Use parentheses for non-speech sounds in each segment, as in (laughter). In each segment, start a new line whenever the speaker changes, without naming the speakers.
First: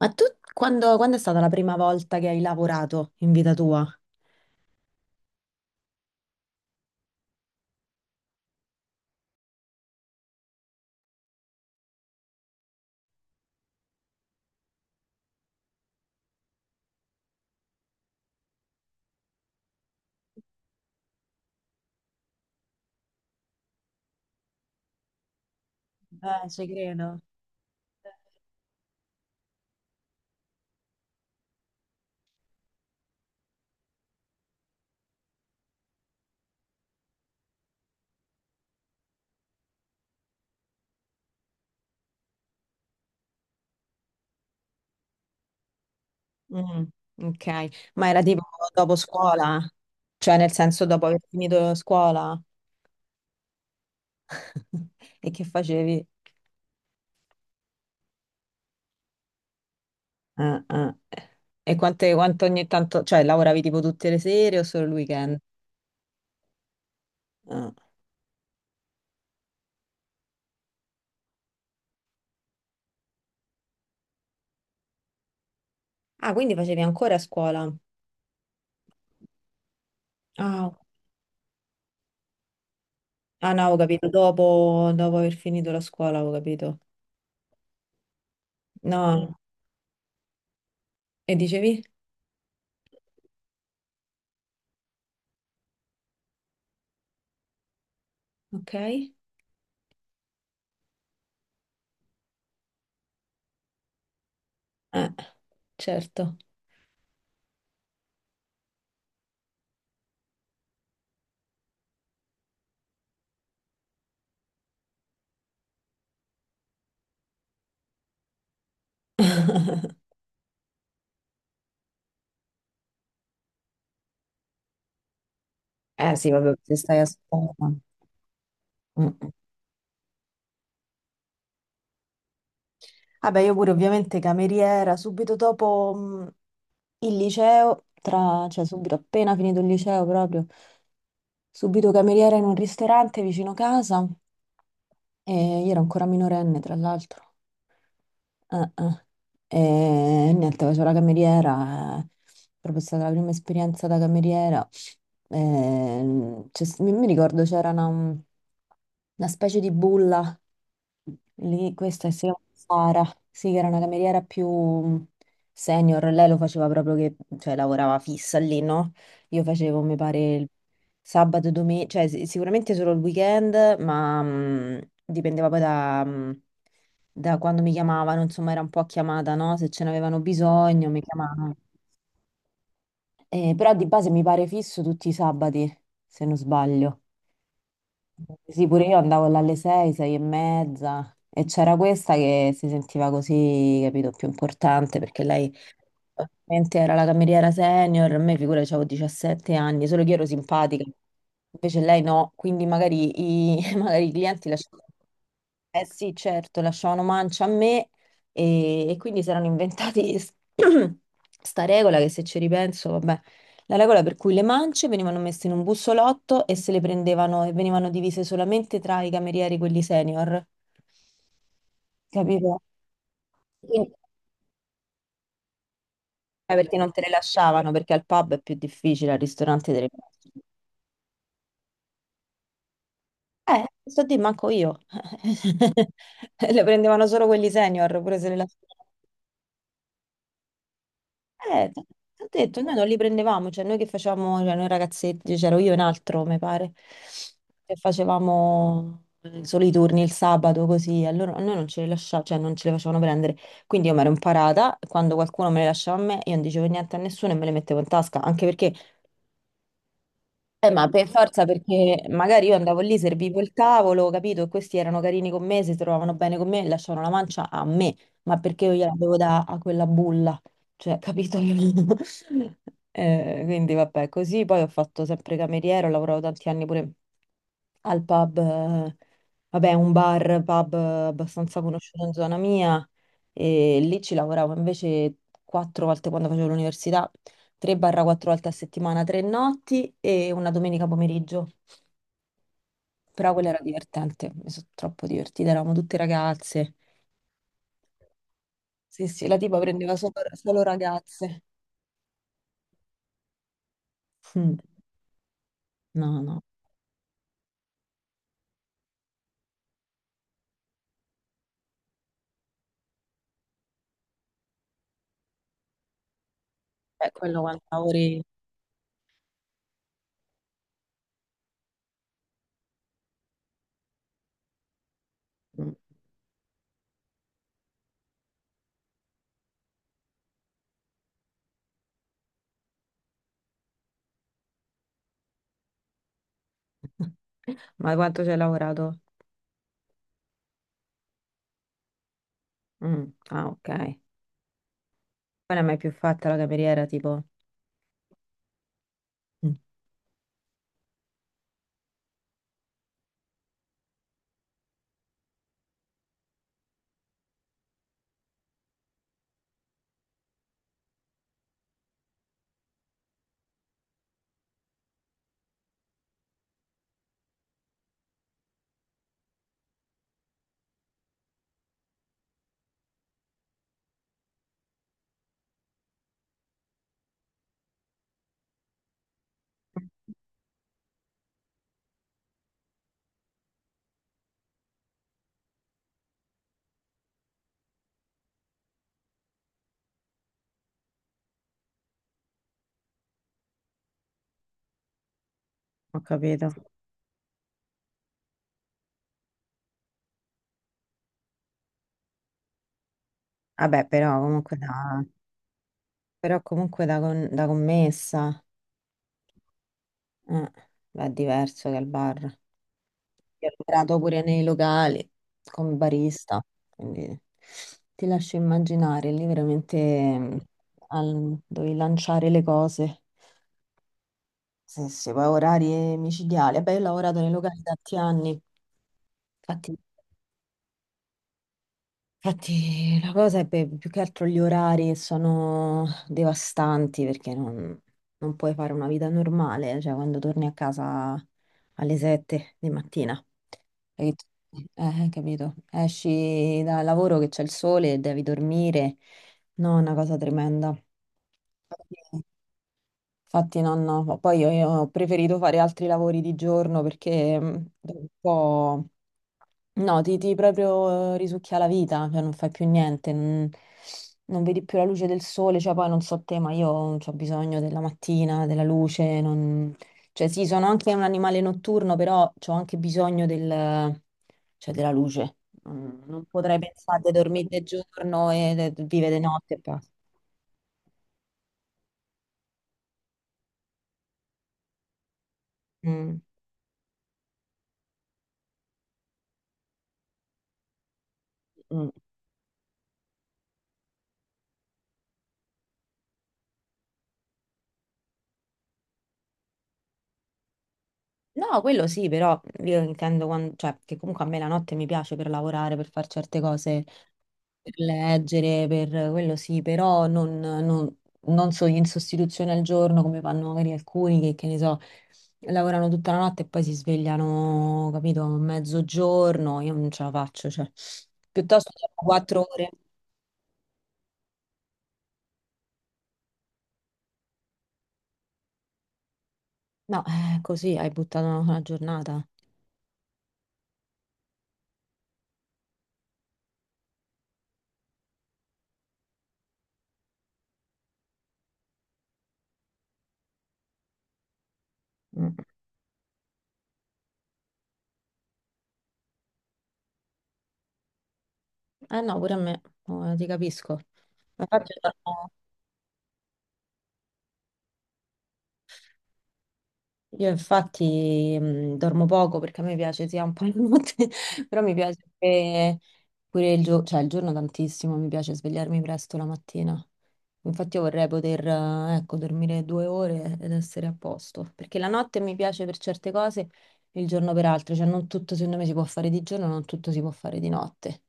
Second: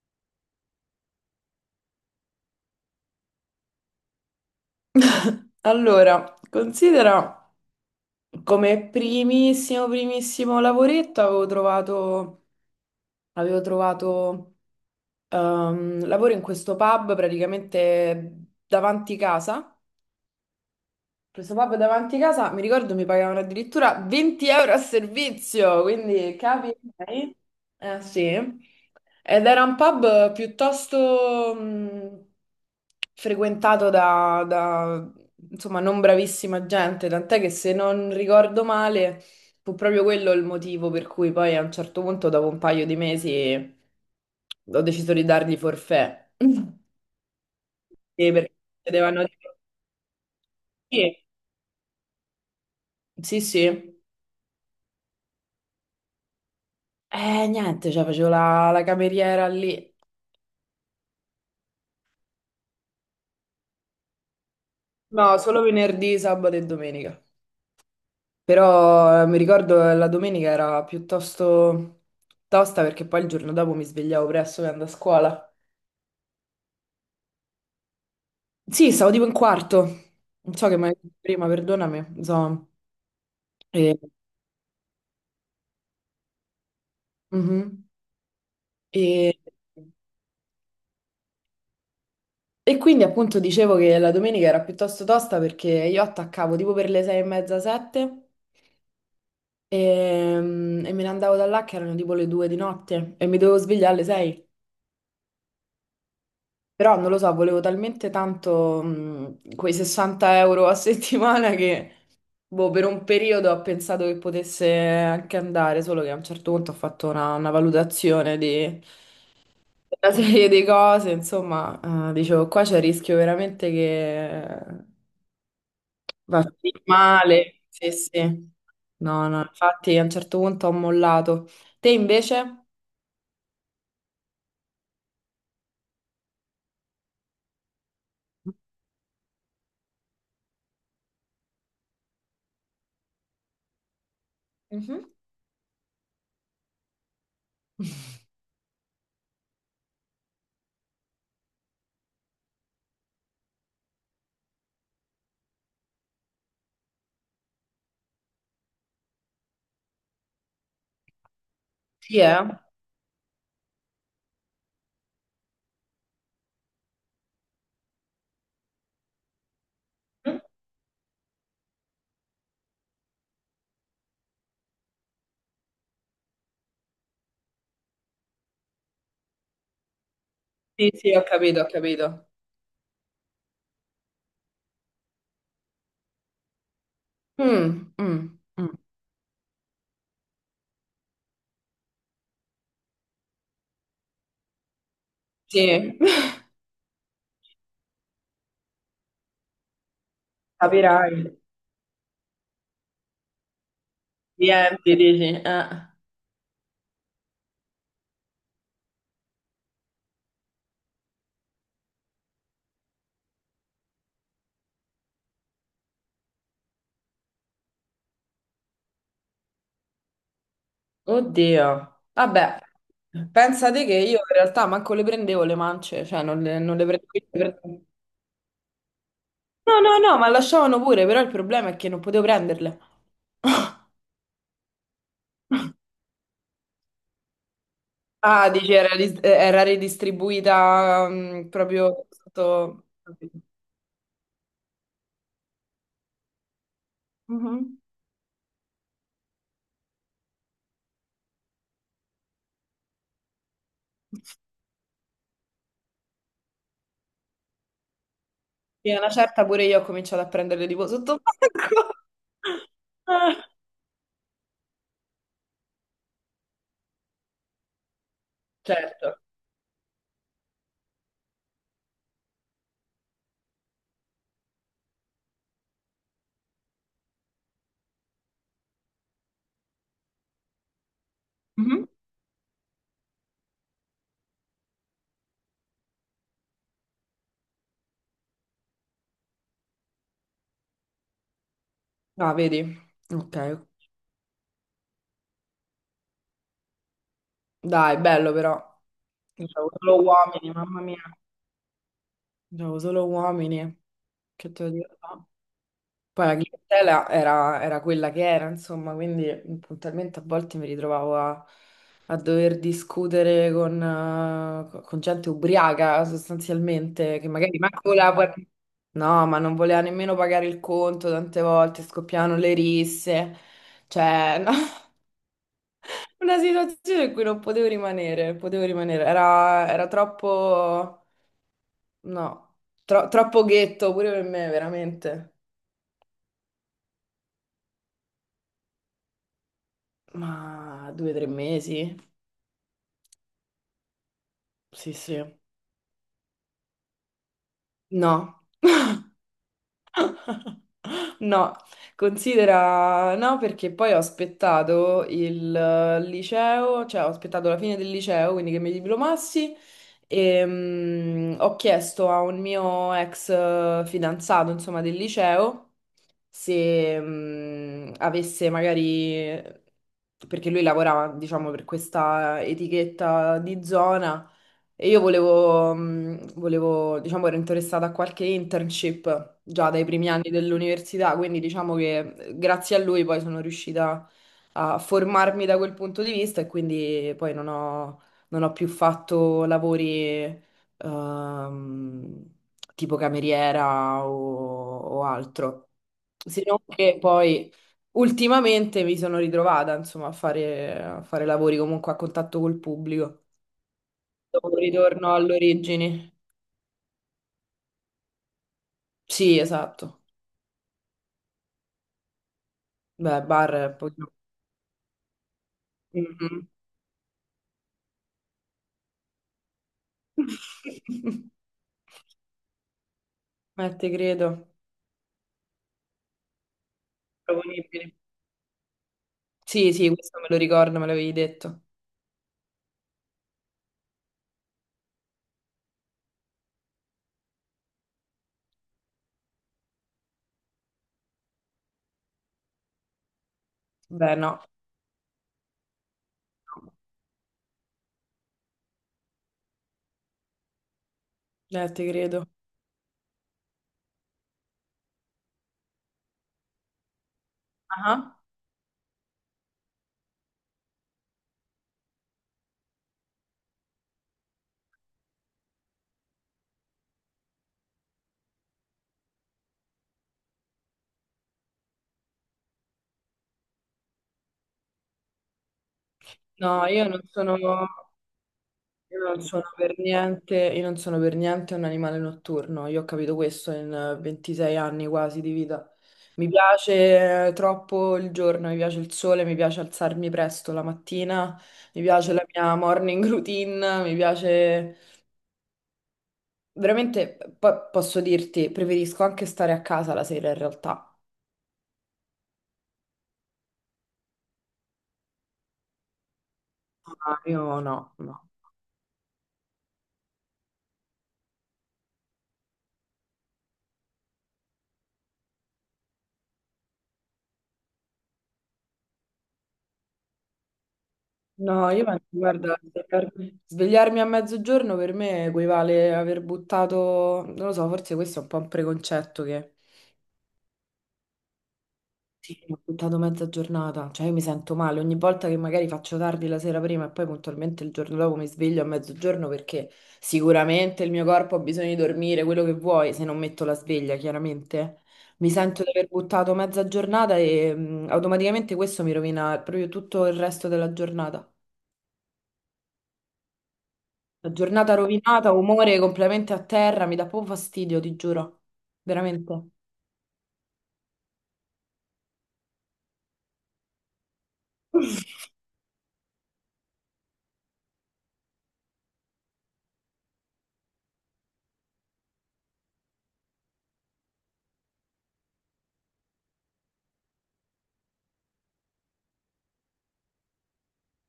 Ma tu quando, quando è stata la prima volta che hai lavorato in vita tua?
Allora, considera come primissimo, primissimo lavoretto avevo trovato, lavoro in questo pub praticamente davanti casa. Questo pub davanti casa, mi ricordo, mi pagavano addirittura 20 euro a servizio, quindi
Ci
capi?
credo.
Eh sì. Ed era un pub piuttosto frequentato da, insomma, non bravissima gente, tant'è che se non ricordo male, fu proprio quello il motivo per cui poi a un certo punto, dopo un paio di mesi, ho deciso di dargli forfè. (laughs)
Mm, ok, ma era
Sì,
tipo
perché
dopo
chiedevano di...
scuola? Cioè nel senso dopo
Sì,
aver finito scuola?
sì, sì.
(laughs) E che facevi?
Niente, cioè facevo la cameriera lì.
Ah, ah. E quante, quanto ogni tanto, cioè lavoravi tipo tutte le sere o solo il
No,
weekend?
solo venerdì, sabato e domenica.
Ah,
Però mi ricordo che la domenica era piuttosto tosta perché poi il giorno dopo mi svegliavo presto per andare a scuola.
ah, quindi facevi ancora scuola?
Sì, stavo tipo in quarto. Non so
Ah,
che mai prima, perdonami. Insomma.
ah, no, ho
E,
capito, dopo, dopo aver finito la scuola, ho capito.
mhm.
No,
E-
e dicevi?
e quindi appunto dicevo che la domenica era piuttosto tosta perché io attaccavo tipo per le sei e mezza, sette.
Ok,
E, me ne andavo da là che erano tipo le due di notte e mi dovevo svegliare alle sei.
eh, certo.
Però non lo so, volevo talmente tanto quei 60 euro a (laughs) settimana che boh, per un periodo ho pensato che potesse anche andare, solo che a un certo punto ho fatto una valutazione di
(laughs)
una serie di cose, insomma, dicevo qua c'è il rischio veramente che
Eh sì,
va
vabbè, se stai a scuola.
male.
Mm.
Sì, sì.
Mm.
No, no, infatti a un certo punto ho mollato. Te invece?
Vabbè, io pure ovviamente cameriera, subito dopo il liceo, cioè subito appena finito il liceo proprio, subito cameriera in un ristorante vicino casa
Mhm.
e io ero ancora minorenne tra l'altro. Eh. E niente, facevo la cameriera, proprio è stata la prima esperienza da cameriera. C'è mi, mi ricordo c'era una specie di bulla lì, questa
Sì,
si chiama
eh?
Sara, sì, che era una cameriera più senior, lei lo faceva proprio che, cioè lavorava fissa lì, no? Io facevo, mi pare,
Mhm.
il sabato, domenica, cioè sicuramente solo il weekend, ma dipendeva poi da, da quando mi chiamavano, insomma era un po' a chiamata, no? Se ce n'avevano bisogno
Sì,
mi
sì, ho
chiamavano.
capito, ho capito.
Però di base mi pare fisso tutti i sabati, se non sbaglio.
Mm, mm,
Sì,
mm.
pure io andavo là alle 6, 6 e mezza e c'era questa che si sentiva così, capito, più importante perché lei
Sì, (laughs)
ovviamente era la cameriera senior, a me figura avevo 17 anni, solo che io ero simpatica,
Capirai.
invece lei no, quindi magari i, (laughs) magari i clienti lasciavano
Riempi, dici.
eh
Eh.
sì, certo, lasciavano mancia a me e quindi si erano inventati (clears throat) sta regola che se ci ripenso, vabbè, la regola per cui le mance venivano messe in un bussolotto e se le prendevano e venivano divise solamente tra i camerieri, quelli senior,
Oddio. Vabbè,
capito?
pensate
Quindi-
che io in realtà manco le prendevo le mance, cioè non
eh,
le,
perché
non le
non te le
prendevo. per-
lasciavano,
no,
perché al pub è più difficile, al ristorante te le
no, no, ma
lasciano.
lasciavano pure, però il problema è che non potevo prenderle. (laughs)
Sto a dire, manco io. (laughs) Le prendevano solo quelli senior, pure se le
Ah,
lasciavano.
dici era, era ridistribuita
Eh, t-
proprio
t'ho detto, noi
sotto...
non li
Capito.
prendevamo, cioè noi che facevamo, cioè noi ragazzetti, c'ero io e un altro, mi pare, che
Mhm.
facevamo solo i turni il sabato così, a noi non ce li lasciavano, cioè non ce li facevano prendere, quindi io mi ero imparata, quando qualcuno me le lasciava a me, io non dicevo niente a nessuno e me le mettevo in tasca, anche perché
Sì, una certa pure io ho cominciato a prendere tipo
ma per
sotto
forza,
banco.
perché magari io
(laughs)
andavo lì,
Ah.
servivo il tavolo, capito? E questi erano carini con me, si trovavano bene con me e lasciavano la mancia a me, ma perché io gliela devo
Certo.
dare a quella bulla, cioè, capito? (laughs) Quindi vabbè, così poi ho fatto sempre cameriera, ho lavorato tanti anni pure al pub, vabbè, un bar, pub abbastanza
Mhm.
conosciuto in zona mia e lì ci lavoravo invece quattro volte quando facevo l'università, 3-4 volte a settimana, tre notti e una domenica pomeriggio.
Ah, vedi?
Però
Ok.
quella era divertente, mi sono troppo divertita, eravamo tutte ragazze.
Dai, bello però.
Sì, sì, la
Io
tipa
c'avevo
prendeva
solo uomini,
solo
mamma mia.
ragazze.
C'avevo solo uomini. Che
Mm,
te lo dico? No?
no,
Poi la
no,
clientela era quella che era, insomma, quindi puntualmente a volte mi ritrovavo a dover discutere con gente ubriaca sostanzialmente, che
quello
magari
quanto
manco voleva
lavori...
no, ma non voleva nemmeno pagare il conto, tante volte scoppiavano le risse, cioè no, (laughs)
Mm.
una situazione in cui non potevo rimanere, potevo rimanere, era troppo, no, troppo ghetto pure per me, veramente.
(laughs) Ma quanto ci hai lavorato?
Ma due o tre mesi?
Mm, ah, ok. Poi
Sì, sì.
non è mai più fatta la cameriera, tipo...
No,
Mm,
(gasps) no, considera no perché poi ho aspettato il liceo, cioè ho aspettato la fine del liceo, quindi che mi diplomassi e ho chiesto a un mio ex fidanzato, insomma, del liceo se avesse magari, perché lui lavorava, diciamo, per questa etichetta di zona. E io volevo, volevo, diciamo, ero interessata a qualche internship già dai primi anni dell'università, quindi diciamo che grazie a lui poi sono riuscita a formarmi da quel punto di vista e quindi poi non ho, non ho più fatto lavori ehm, tipo cameriera o altro.
ho
Se
capito.
non che poi ultimamente mi sono ritrovata, insomma, a fare lavori comunque a contatto col pubblico.
Vabbè,
Dopo un ritorno alle origini.
però comunque da, da commessa
Sì, esatto.
eh, è diverso che al bar.
Beh,
Io ho
bar è un
lavorato
pochino...
pure nei locali come barista,
Mhm.
quindi ti lascio immaginare, lì veramente
(laughs)
dovevi lanciare le cose.
Te credo.
Sì, sì, poi orari micidiali. Vabbè, io ho lavorato nei locali
Proponibili.
tanti anni,
Sì,
infatti.
sì, questo me lo ricordo, me l'avevi detto.
Infatti la cosa è più che altro gli orari sono devastanti perché non, non puoi fare una vita normale, cioè quando torni a casa alle 7 di mattina, e-
Beh, no.
capito? Esci dal lavoro che c'è il sole, e devi dormire, no, è una cosa tremenda.
Te
Infatti
credo.
infatti no, no, poi io ho preferito fare altri lavori di giorno perché dopo un
Ah.
po' no, ti proprio risucchia la vita, cioè non fai più niente, non, non vedi più la luce del sole, cioè poi non so te, ma io ho bisogno della mattina, della luce, non- cioè sì, sono anche un animale notturno, però ho anche bisogno del- cioè, della luce. Mm, non potrei
No, io non
pensare di
sono...
dormire di giorno e di
Io
vivere
non
di
sono
notte e
per
basta.
niente, io non sono per niente un animale notturno, io ho capito questo in 26 anni quasi di vita.
Mm,
Mi piace troppo il giorno, mi piace il sole, mi piace alzarmi presto la mattina, mi
mm.
piace la mia morning routine, mi piace... Veramente, posso dirti, preferisco anche stare a casa la sera in realtà.
No, quello sì, però io intendo quan- cioè, che comunque a me la notte mi piace per lavorare, per fare certe cose.
Ah, io
Per
no, no.
leggere, per quello sì, però non, non- non so, in sostituzione al giorno come fanno magari alcuni che ne so, lavorano tutta la notte e poi si svegliano, capito, a mezzogiorno, io non ce la faccio, cioè, piuttosto
No, io
dormo
penso,
quattro
guarda,
ore.
per- svegliarmi a mezzogiorno per me equivale aver buttato, non lo so, forse questo è un po' un preconcetto che
No, così hai buttato una giornata.
sì, ho buttato mezza giornata, cioè io mi sento male ogni volta che magari faccio tardi la sera prima e poi puntualmente il giorno dopo mi sveglio a mezzogiorno perché sicuramente il mio corpo ha bisogno di dormire, quello che vuoi, se non metto la sveglia, chiaramente. Mi
Mm.
sento di aver buttato mezza giornata e automaticamente questo mi rovina proprio tutto il resto della giornata.
Eh no, pure a me, ti capisco.
La
Ma infatti,
giornata rovinata, umore completamente a terra, mi dà proprio fastidio, ti giuro. Veramente.
io infatti dormo poco perché a me piace sia un po' la notte, (laughs) però mi piace pure, pure il giorno, cioè il giorno tantissimo, mi piace svegliarmi presto la mattina. Infatti io vorrei poter, ecco, dormire 2 ore ed essere a posto, perché la notte mi piace per certe cose, il giorno per altre, cioè non tutto secondo me si può fare di giorno, non tutto si può fare di notte.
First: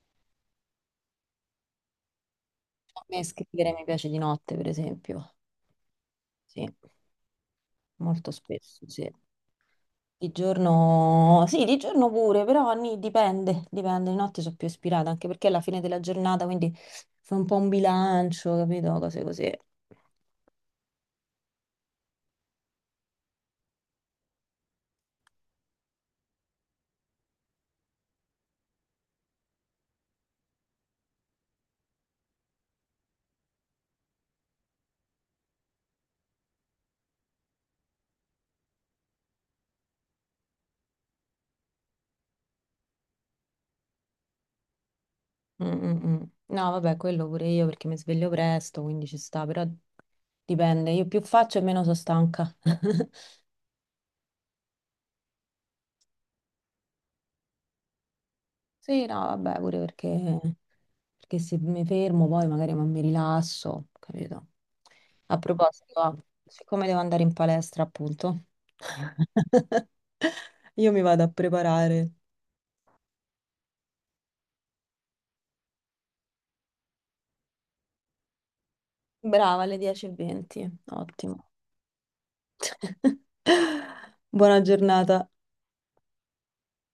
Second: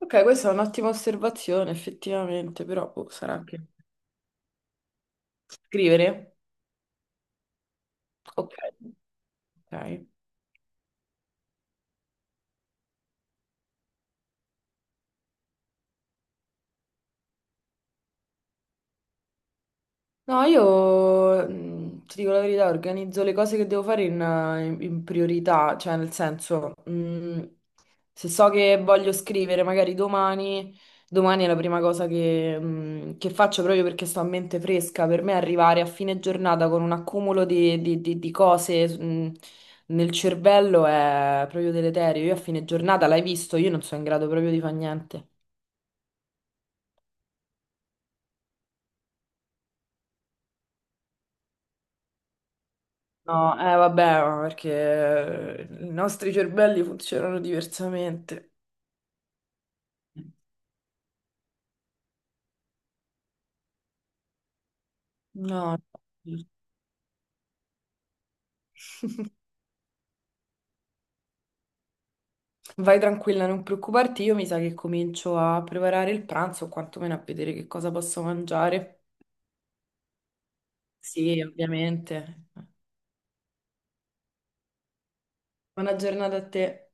Ok, questa è un'ottima osservazione, effettivamente, però
A
boh,
me
sarà che
scrivere mi piace di notte, per esempio,
scrivere.
sì, molto
Ok.
spesso, sì.
Ok.
Di giorno, sì, di giorno pure, però dipende, dipende, di notte sono più ispirata, anche perché è la fine della giornata, quindi fa un po' un bilancio, capito? Cose così.
No, io ti dico la verità, organizzo le cose che devo fare in, in priorità, cioè nel senso, se so che voglio scrivere magari domani, domani è la prima cosa che, che faccio proprio perché sto a mente fresca. Per me arrivare a fine giornata con un accumulo di, di cose, nel cervello è proprio deleterio. Io a fine giornata, l'hai visto, io non sono in grado proprio di fare niente.
Mm, mm, mm. No, vabbè, quello pure io perché mi sveglio presto, quindi ci sta, però dipende, io più faccio e meno sono stanca. (laughs)
No, eh vabbè, ma perché i nostri cervelli funzionano diversamente.
Sì, no, vabbè, pure perché, perché se mi fermo poi magari non mi rilasso, capito? A
No,
proposito, ah,
no.
siccome devo andare in palestra, appunto,
(laughs)
(laughs) io mi vado a preparare.
Vai tranquilla, non preoccuparti, io mi sa che comincio a preparare il pranzo o quantomeno a vedere che cosa posso mangiare.
Brava, alle 10:20,
Sì,
ottimo.
ovviamente.
(laughs) Buona giornata.
Buona giornata a te.